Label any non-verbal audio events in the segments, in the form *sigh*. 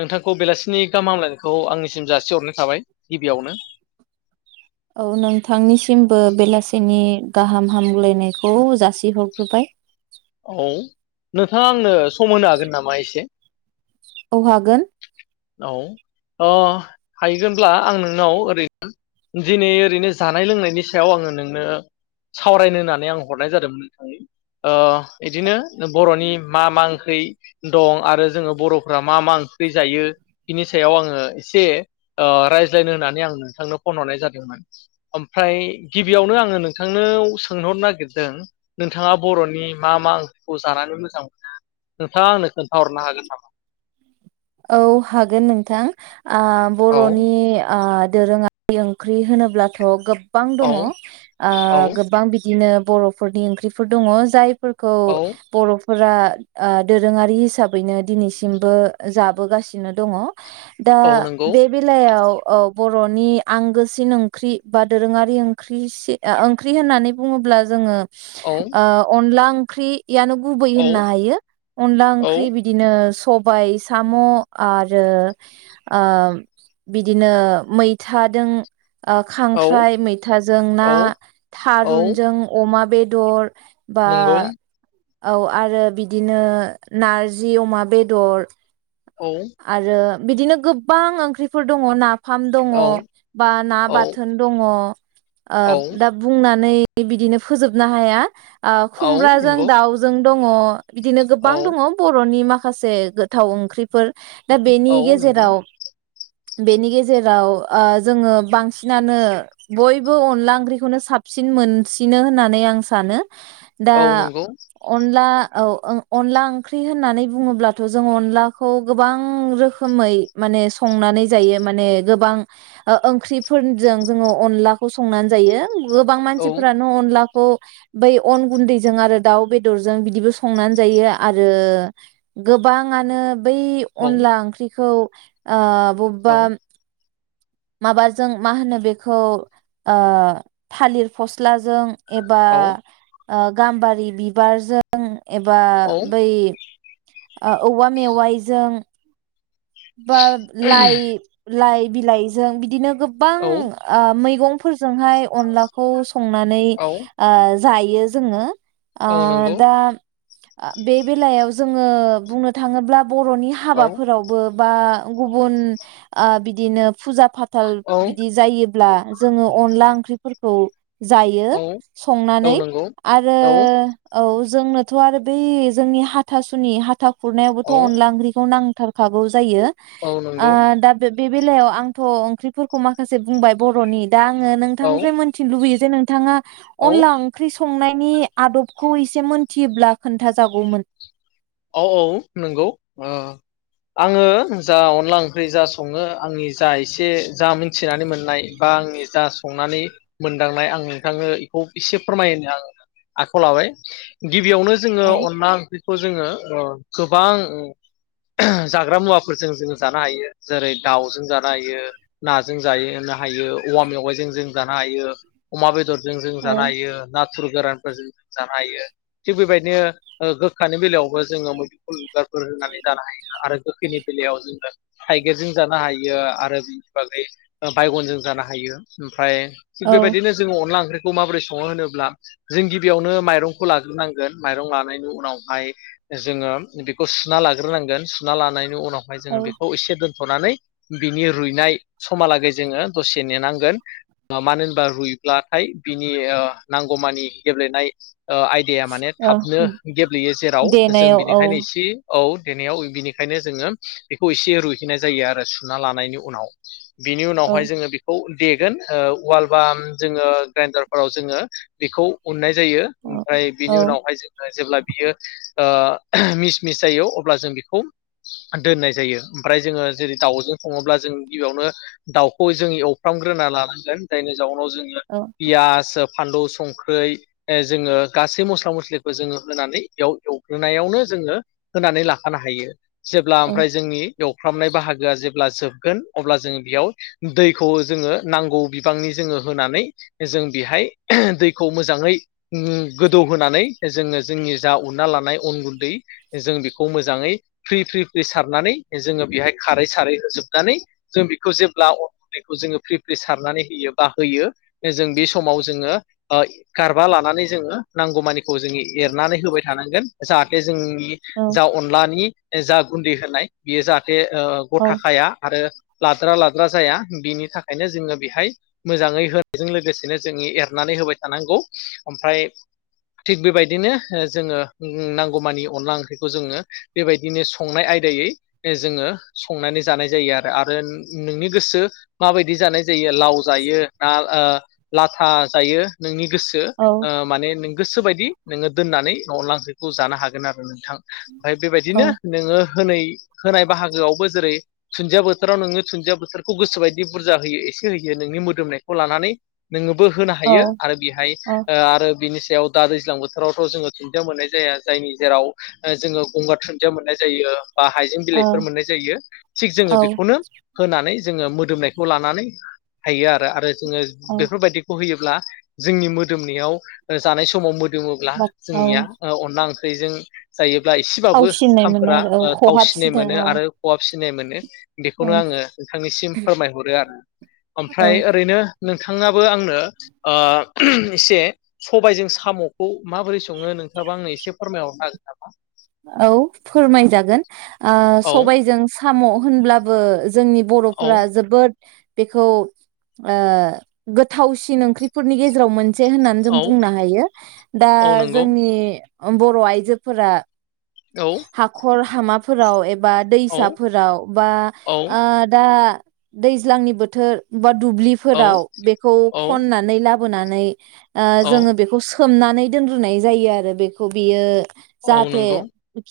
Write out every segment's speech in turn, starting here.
नोंथांखौ बेलासिनि गाहाम हामलायनायखौ आंनिसिम जासिहरनाय थाबाय गिबियावनो औ नोंथांनिसिमबो बेलासिनि गाहाम हामग्लायनायखौ जासिहरग्रोबाय औ नोंथाङा आंनो खम होनो हागोन नामा एसे? औ हागोन। औ ओ हायैगोनब्ला आं नोंनाव ओरैनो दिनै ओरैनो जानाय लोंनायनि सायाव आङो नोंनो सावरायनो होननानै आं हरनाय जादोंमोन ओ बिदिनो बर'नि मा मा ओंख्रि दं आरो जोङो बर'फोरा मा मा ओंख्रि जायो बिनि सायाव आङो एसे ओ रायज्लायनो होननानै आं नोंथांनो फन हरनाय जादोंमोन। ओमफ्राय गिबियावनो आङो नोंथांनोवाव सोंहरनो नागिरदों नोंथाङा बर'नि मा मा ओंख्रिखौ जानानै मोजां मोनो नोंथाङा आंनो खोन्थाहरनो हागोन नामा? औ हागोन नोंथां। ओ औ बर'नि ओ दोरोङारि ओंख्रि होनोब्लाथ' गो बां दङ औ ओ औ गोबां बिदिनो बर'फोरनि ओंख्रिफोर दङ जायफोर खौ औ बर' फोरा ओ दोरोङारि हिसाबैनो दिनैसिमबो जाबोगासिनो दङ दा औ नंगौ बे बेलायाव अ बर'नि आंगोसिन ओंख्रि बा दोरोङारि ओंख्रिसि ओ ओंख्रि होननानै बुङोब्ला जोङो औ ओ अनला ओं ख्रि यानो गुबै औ होननो हायो अनला औ ओंख्रि बिदिनो सबाइस साम' आरो ओ बिदिनो मैथादों ओ औ खांख्राइ मैथाजों ना औ औ थारुनजों अमा बेदर बा नंगौ औ आरो बिदिनो नारजि अमा बेदर औ आरो बिदिनो गोबां ओंख्रिफोर दङ ना फाम दङ औ बा ना औ बाथोन दङ ओ औ दा बुंनानै बिदिनो फोजोबनो हाया ओ औ खुमब्राजों नंगौ दाउजों दङ बिदिनो गोबां औ दङ बर'नि माखासे माखासे गोथाव ओंख्रिफोर दा बेनि औ नंगौ गेजेराव बेनि गेजेराव ओ जोङो बांसिनानो बयबो अनला ओंख्रिखौनो साबसिन मोनसिनो होननानै आं सानो दा औ नंगौ अनला औ अनला ओंख्रि होननानै बुङोब्लाथ' जों अनला खौ गोबां रोखोमै माने संनानै जायो माने गोबां ओ-ओंख्रिफोरजों जोङो अनलाखौ संनानै जायो गोबां औ मानसिफोरानो अनलाख खौ बै अन गुन्दैजों आरो दाउ बेदरजों बिदिबो संनानै जायो आरो गोबाङानो बै औ अनला ओंख्रिखौ ओ औ बबा माबाजों मा होनो बेखौ ओ थालिर फस्लाजों एबा औ ओ गाम्बारि बिबारजों एबा बै ओ औवा मेवाइजों बा लाइ लाइ बिलाइजों बिदिनो गोबां औ आ मैगं जोंहाय अनलाखौ संनानै औ ओ जायो जोङो। ओ औ नंगौ दा ओ बे बेलायाव जोङो बुंनो थाङोब्ला बर'नि औ हाबाफोराव बा गुबुन ओ बिदिनो फुजा फा थल औ बिदि जायोब्ला जोङो अनला ओंख्रि फोरखौ जायो औ औ संनानै नंगौ आरो औ औ जोंनोथ' आरो बै जोंनि हाथासुनि हाथा औ गुरनायावबोथ' अनला ओंख्रिखौ नां खागौ जायो। औ ओ नंगौ दा बिफोर बे बेलायाव आंथ' ओंख्रिफोरखौ माखासे बुंबाय बर'नि दा आङो औ नोंथांनिफ्राय मोन्थिनो लुबैयो जे नोंथाङा औ अनला ओंख्रि सं संनायनि आदबखौ एसे मोनथियोब्ला खोन्था जागौमोन। औ औ नोंगौ। ओ आङो जा अनला ओंख्रि जा सङो आंनि जा एसे जा मिन्थिनानै मोननाय बा आंनि जा संनानै मोनदांनाय आं नोंथांनो बेखौ एसे फोरमायनो आं आखायाव लाबाय। गिबियावनो जोङो औ अनला ओंख्रिखौ जोङो गोबां जाग्रा मुवाफोरजों जों जानो हायो। जेरै दाउजों जानो हायो नाजों जाहनो हायो औवा मेवाइजों जों जानो हायो अमा बेदर जों जों औ जायो ना थुर गोरानफोरजों जानो हायो। थिग बेबायदिनो गोखानि बेलायाव जोङो मुदुमफुल बिबारफोर होनानै जानो हायो आरो गोखैनि बेलायाव जोङो थाइगिरजों जानो हायो आरो बिनि बादै बायगनजों जानो हायो। उम फ्राय थिग औ बेबायदिनो जोङो अनला ओंख्रि खौ माबोरै सङो होनोब्ला जों गिबियावनो माइरंखौ लाग्रोनांगोन माइरं लानायनि उनावहाय जोङो बेखौ सुना लाग्रोनांगोन सुना लानाय बेनि उनावहाय जोङो औ बेखौ इसे दोन्थ'नानै बिनि रुइनाय समहालागै जोङो दसे नेनांगोन मानो होनबा रुइब्लाथाय बिनि ओ नांगौमानि गेब्लेनाय ओ आयदाया माने औ थाबनो गेब्लेयो जेराव जों देनायाव औ बिनिखायनो इसे औ देनायाव बिनिखायनो जोङो बेखौ एसे रुयहैनाय जायो आरो सुना लानायनि उनाव। बिनि उनावहाय औ जोङो बेखौ देगोन ओ उवाल बा जोङो ग्राइन्दारफोराव जोङो बेखौ उन्नाय जा जायो औ ओमफ्राय बिनि औ उनावहाय जोङो जेब्ला बियो। ओ मिस मिस जायो अब्ला जों बेखौ दोननाय जायो ओमफ्राय जोङो जेरै दाउजों सङोब्ला जों गिबियावनो दाउखौ जों एवफ्रामग्रोना लानांगोन जायनो *inaudible* जोङो औ पियास फानलु संख्रै जोङो गासै मस्ला मस्लिखौ जोङो होनानै बेयाव एव होनायावनो जोङो होनानै लाखानो हायो। जेब्ला ओमफ्राय जोंनि। एवफ्रामनाय बाहागोआ जेब्ला जोबगोन अब्ला जोङो बेयाव दैखौ जोङो नांगौ बिबांनि जोङो होनानै जों बेहाय दैखौ मोजाङै गोदौहोनानै जोङो जोंनि जा उना लानाय। अन गुन्दै जों बेखौ मोजाङै फ्रि फ्रि फ्रि सारनानै जोङो बेहाय खारै सारै होजोबनानै जों बेखौ जेब्ला अन गुन्दैखौ जोङो फ्रि फ्रि सारनानै होयो बा होयो जों बे समाव जोङो गारबा लानानै जोङो नांगौमानिखौ जोङो एरनानै होबाय थानांगोन। जाहाथे जोंनि औ जा अनलानि जा गुन्दै होनाय बियो जाथ बे औ गथाखाया आरो। लाद्रा लाद्रा जाया बिनि थाखायनो जोङो बेहाय मोजाङै होनायजों लोगोसेनो जोङि एरनानै होबाय थानांगौ ओमफ्राय थिग बेबायदिनो जोङो उम नांगौमानि अनला ओंख्रिखौ जोङो बेबायदिनो संनाय आयदायै जोङो संनानै जानाय जायो आरो आरो नोंनि गोसो माबायदि जानाय जायो आ लाव जायो ना ओ लाथा जायो नोंनि गोसो औ माने नों गोसो बायदि नोङो दोननानै न' *unintelligible* जानो हागोन आरो नों थां ओमफ्राय बेबायदिनो औ नोङो होनै होनाय बाहागोआवबो जेरै थुन्दिया बोथोराव नोङो थुन्दिया बोथोरखौ गोसोबायदि बुरजा होयो एसे होयो नोंनि मोदोमनायखौ लानानै नोङो बो होनो हायो आरो बेहाय ओ आरो बिनि *inaudible* दा दैज्लां बोथोरावथ जोङो *unintelligible* मोननाय जा जाया जायनि जेराव जोङो गंगार दुुन्दिया मोननाय जायो। बा हाइजें औ बिलाइफोर मोननाय जायो थिग जोङो औ बेखौनो होनानै जोङो मोदोमनायखौ लानानै हायो आरो आरो। जोङो औ बेफोरबायदिखौ होयो। ब्ला जोंनि मोदोमनायाव जानाय समाव दोङोब्ला बा औ जोंनिया अनला ओंख्रिजों जायोब्ला एसेबाबो फावसिननायमोन ओंखामफोरा आरो औ थाव सिननाय खहाबसिनो मोनो औ आरो खहाफसिन सिनाय मोनो। बेखौनो आङो नोंथांनिसिम फोरमायहरो आरो औ ओमफ्राय ओरैनो नोंथाङाबो आंनो ओ एसे सबायजों साम'खौ माबोरै सङो नों बा आंनो एसे फोरमायहरनो हागोन नामा? औ फोरमायजागोन ओ हागोन सबायजों खाम' होनब्लाबो जोंनि औ बर'फोरा जोबोद बेखौ ओ गोथावसिन ओंख्रिफोरनि गेजेराव मोन से होननानै जों औ बुंनो हायो दा औ नंगौ जोंनि बर' आइजोफोरा औ हाखर हामाफोराव एब बा औ दैसाफोराव बा औ आ दा दैज्लांनि बोथोर बा औ दुब्लिफोराव बेखौ औ खननानै लाब बोनानै ओ औ जोङो बेखौ सो सोमनानै दोनग्रोनाय जायो आरो बेखौ बियो औ जाहाथे नंगौ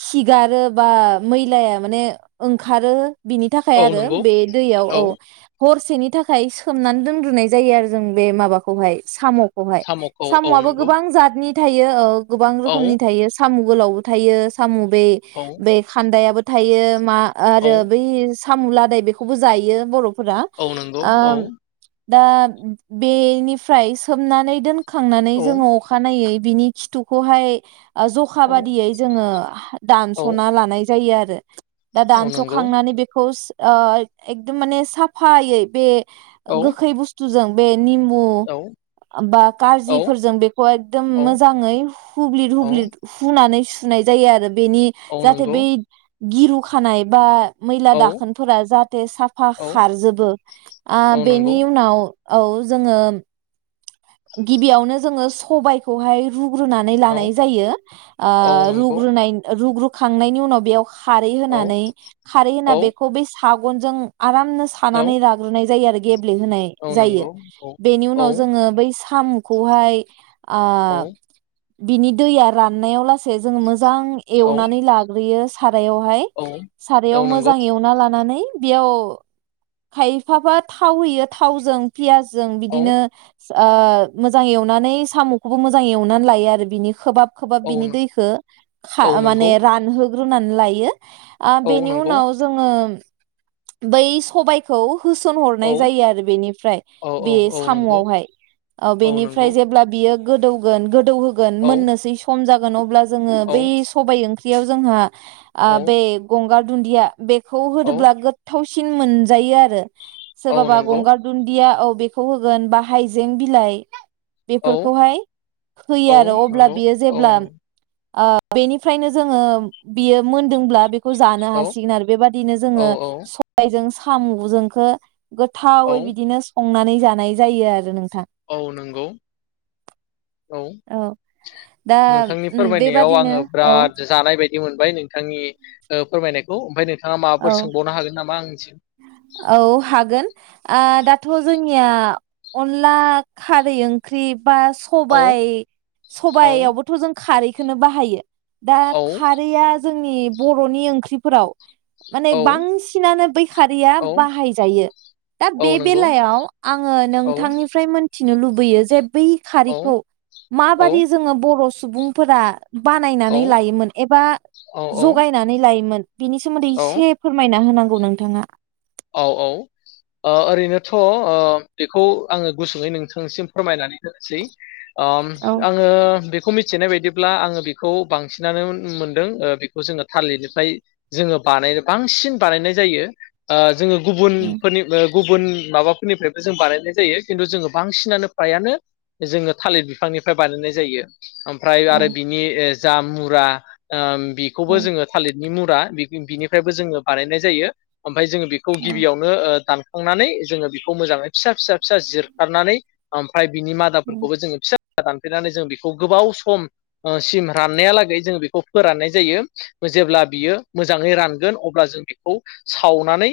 खिगारो बा मैलाया माने ओंखारो बिनि थाखाय औ आरो नंगौ बे दैयाव औ हरसेनि थाखाय सोमनानै दोनग्रोनाय जायो आरो जों बे माबाखौहाय साम' बेवहाय साम'खौ औ साम'आबो नंगौ गोबां जातनि थायो औ गोबां औ रोखोमनि थायो साम' गोलावबो थायो सामु बे औ बे खान्दायाबो थायो मा औ आरो बै साम' लादाय बेखौबो जायो बर' रा औ नंगौ ओ औ दा बेनिफ्राय सोमनानै दोन खांनानै औ जोङो अखानायै बिनि खिथुखौहाय जखा औ बादियै जोङो औ दानस'ना लानाय जायो आरो दा औ नंगौ दानस'खांनानै बेखौ सो ओ एकदम माने साफायै बे औ गोखै बुस्थ *unintelligible* बे निमबु औ बा औ कारजिफोरजों बेखौ एकदम औ मोजाङै हुब्लिद हुब्लिद हुनानै सु हुनाय जायो आरो बेनि औ जाहाथे नंगौ बै गिरु खानाय बा मैला औ दाखोनफोरा जाहाते साफा औ खारजोबो आ औ नंगौ बेनि उनाव औ जोङो गिबियावनो जोङो सबायखौहाय रु *unintelligible* औ लानाय जायो ओ औ नंगौ रुग्रोनाय *unintelligible* खांनायनि उनाव बेयाव खारै औ होनानै खारै होना औ बेखौ *unintelligible* आगनजों आरामनो औ सानानै लाग्रोनाय जायो आरो *unintelligible* होनाय औ जायो नंगौ औ बेनि औ उनाव जोङो बै *unintelligible* औ आ बिनि दैया राननायाव लासै जोङो मोज जां औ एवनानै लाग्रोयो *unintelligible* औ औ सारायाव नंगौ मोजां एवना लानानै बियाव खायफाफा थाव होयो थावजों पियास जों औ बिदिनो *unintelligible* आ ओ मोजां एवनानै सामुखौबो मोजां एवनानै लायो आरो बिनि खोबाब खोबाब औ बिनि न- दैखौ खा औ माने नंगौ रानहो रुनानै लायो। ओ औ बेनि नंगौ उनाव जोङो बै सबायखौ होसन औ हरनाय जायो आरो बेनिफ्राय औ औ बे औ नंगौ सामआवहाय। औ बेनिफ्राय जेब्ला बि बियो गोदौगोन। गोदौ होगोन औ मोननोसै सम जागोन। होगोन अब्ला जोङो औ बै सबाय ओं ओंखियाव जोंहा औ आ बे गंगार दुन्दिया बेखौ औ होदोब्ला गोथाव सिन मोनजायो आरो। सेर औ बाबा नंगौ गगार दुनदिया बेखौ होगोन बा हाइजें बिलाइ औ बेफोरखौहाय होयो औ आरो अब्ला नंगौ बियो औ जेब्ला नं- आं। बेनिफ्रायनो जोङो बियो मोनदोंब्ला बे खौ जानो औ हासिगोन आरो बेबादिनो औ जोङो सबाय जों सा। फामु जोंखो औ गोथावै बिदिनो संनानै जा जानाय जायो आरो नोंथा। औ नोंगौ। औ दा नोंथांनि उम फोरमायनायाव बेबादिनो आङो औ बिराद जानाय बायदि। दि मोनबाय नोंथांनि औ फोरमायनायखौ, ओमफ्राय नों थांङा औ माबाफोर सोंबावनो हागोन नामा आंनिसिम? औ हागोन आ दाथ' जोंनिया अनला खारै ओंख्रि। बा सब औ औ सबयावबोथ' जों खारै। खोनो बाहायो। दा औ खारैया जों। जोंनि बर'नि ओंख्रिफोराव। माने औ बांसिनानो बै खारिया औ बाहाय जायो, दा औ बे नंगौ बेलायाव आङो औ नोंथांनिफ्राय मोन मिथिनो लुबैयो जे बै औ खारिखौ माबादि औ जोङो बर' सु सुबुंफोरा। औ बानायनानै लायोमोन एबा औ जगायनानै लायोमोन। बिनि सोमोन्दै औ इसे फोरमायना होनां गौ नोंथाङा। औ औ ओ ओरैनोथ'‌ ओ बेखौ आङो गुसुङै नोंथांसिम फोरमायनानै होनोसै। ओम‌ उम आङो बे बेखौ मिथिनाय बायदिब्ला आङो बेखौ बांसिनानो मोनदों ओ बेखौ जोङो थालिरनिफ्राय जोङो बानाय बांसिन बानायनाय जायो। ओ जोङो गुबुनफोरनिबो गुबुन माबाफोरनिफ्रायबो जों बानायनाय जायो खिन्थु जोङो बांसिनानो फ्रायानो जोङो थालिर बिफांनिफ्राय बानायनाय जायो। ओमफ्राय औ आरो बिनि एस जा मुरा ओम औ बिखौबो जोङो थालिरनि मुर फ्रा बिगि बिनिफ्रायबो जोङो बानायनाय जायो। ओमफाय जोङो बेखौ गिबियावनो ओ दान थांनानै जोङो बेखौ मोजाङै फिसा फिसा फिसा जिरखारनानै ओमफाय बिनि औ मादाफोरखौ जोङो फिसा दानफेरनानै जों बेखौ गोबाव समसिम राननायालागै जों बेखौ फोराननाय जायो जेब्ला बियो मोजाङै रानगोन अब्ला जों बेखौ सावनानै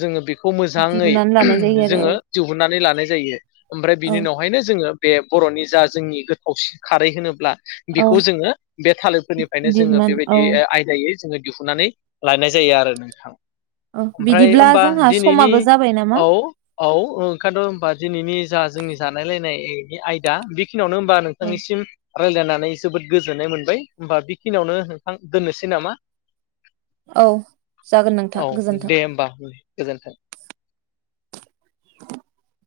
जोङो बेख खौ मोजाङै दिहुननानै लानाय जायो आरो जोङो औ दिहुननानै लानो लानाय जायो। ओमफ्राय औ बिनि उनावहायनो जोङो बे बर'नि जा जोंनि गोथाव खारै होनोब्ला औ बेखौ जोङो बे थालिरफोरनिफ्रायनो जोङो दिहुननानै औ बेबायदि आयदायै जोङो। दिहुननानै लानाय जायो आरो नोंथां। अ ओमफ्राय बिदिब्ला होमबा जोंहा दिनैनि समाबो जाबाय नामा? औ औ ओंखायथ होबा दिनैनि जा जोंनि जानाय लायनाय आयदा बे बेखिनियावनो होनोमबा औ नोंथांनिसिम रायज्लायनानै जोबोद गोजोननाय मोनबाय होमबा बेखिनियावनो नोंथां दोननोसै नामा? औ जागोन नोंथां औ गोजोन्थों। दे होमबा गोजोन्थों। *inaudible*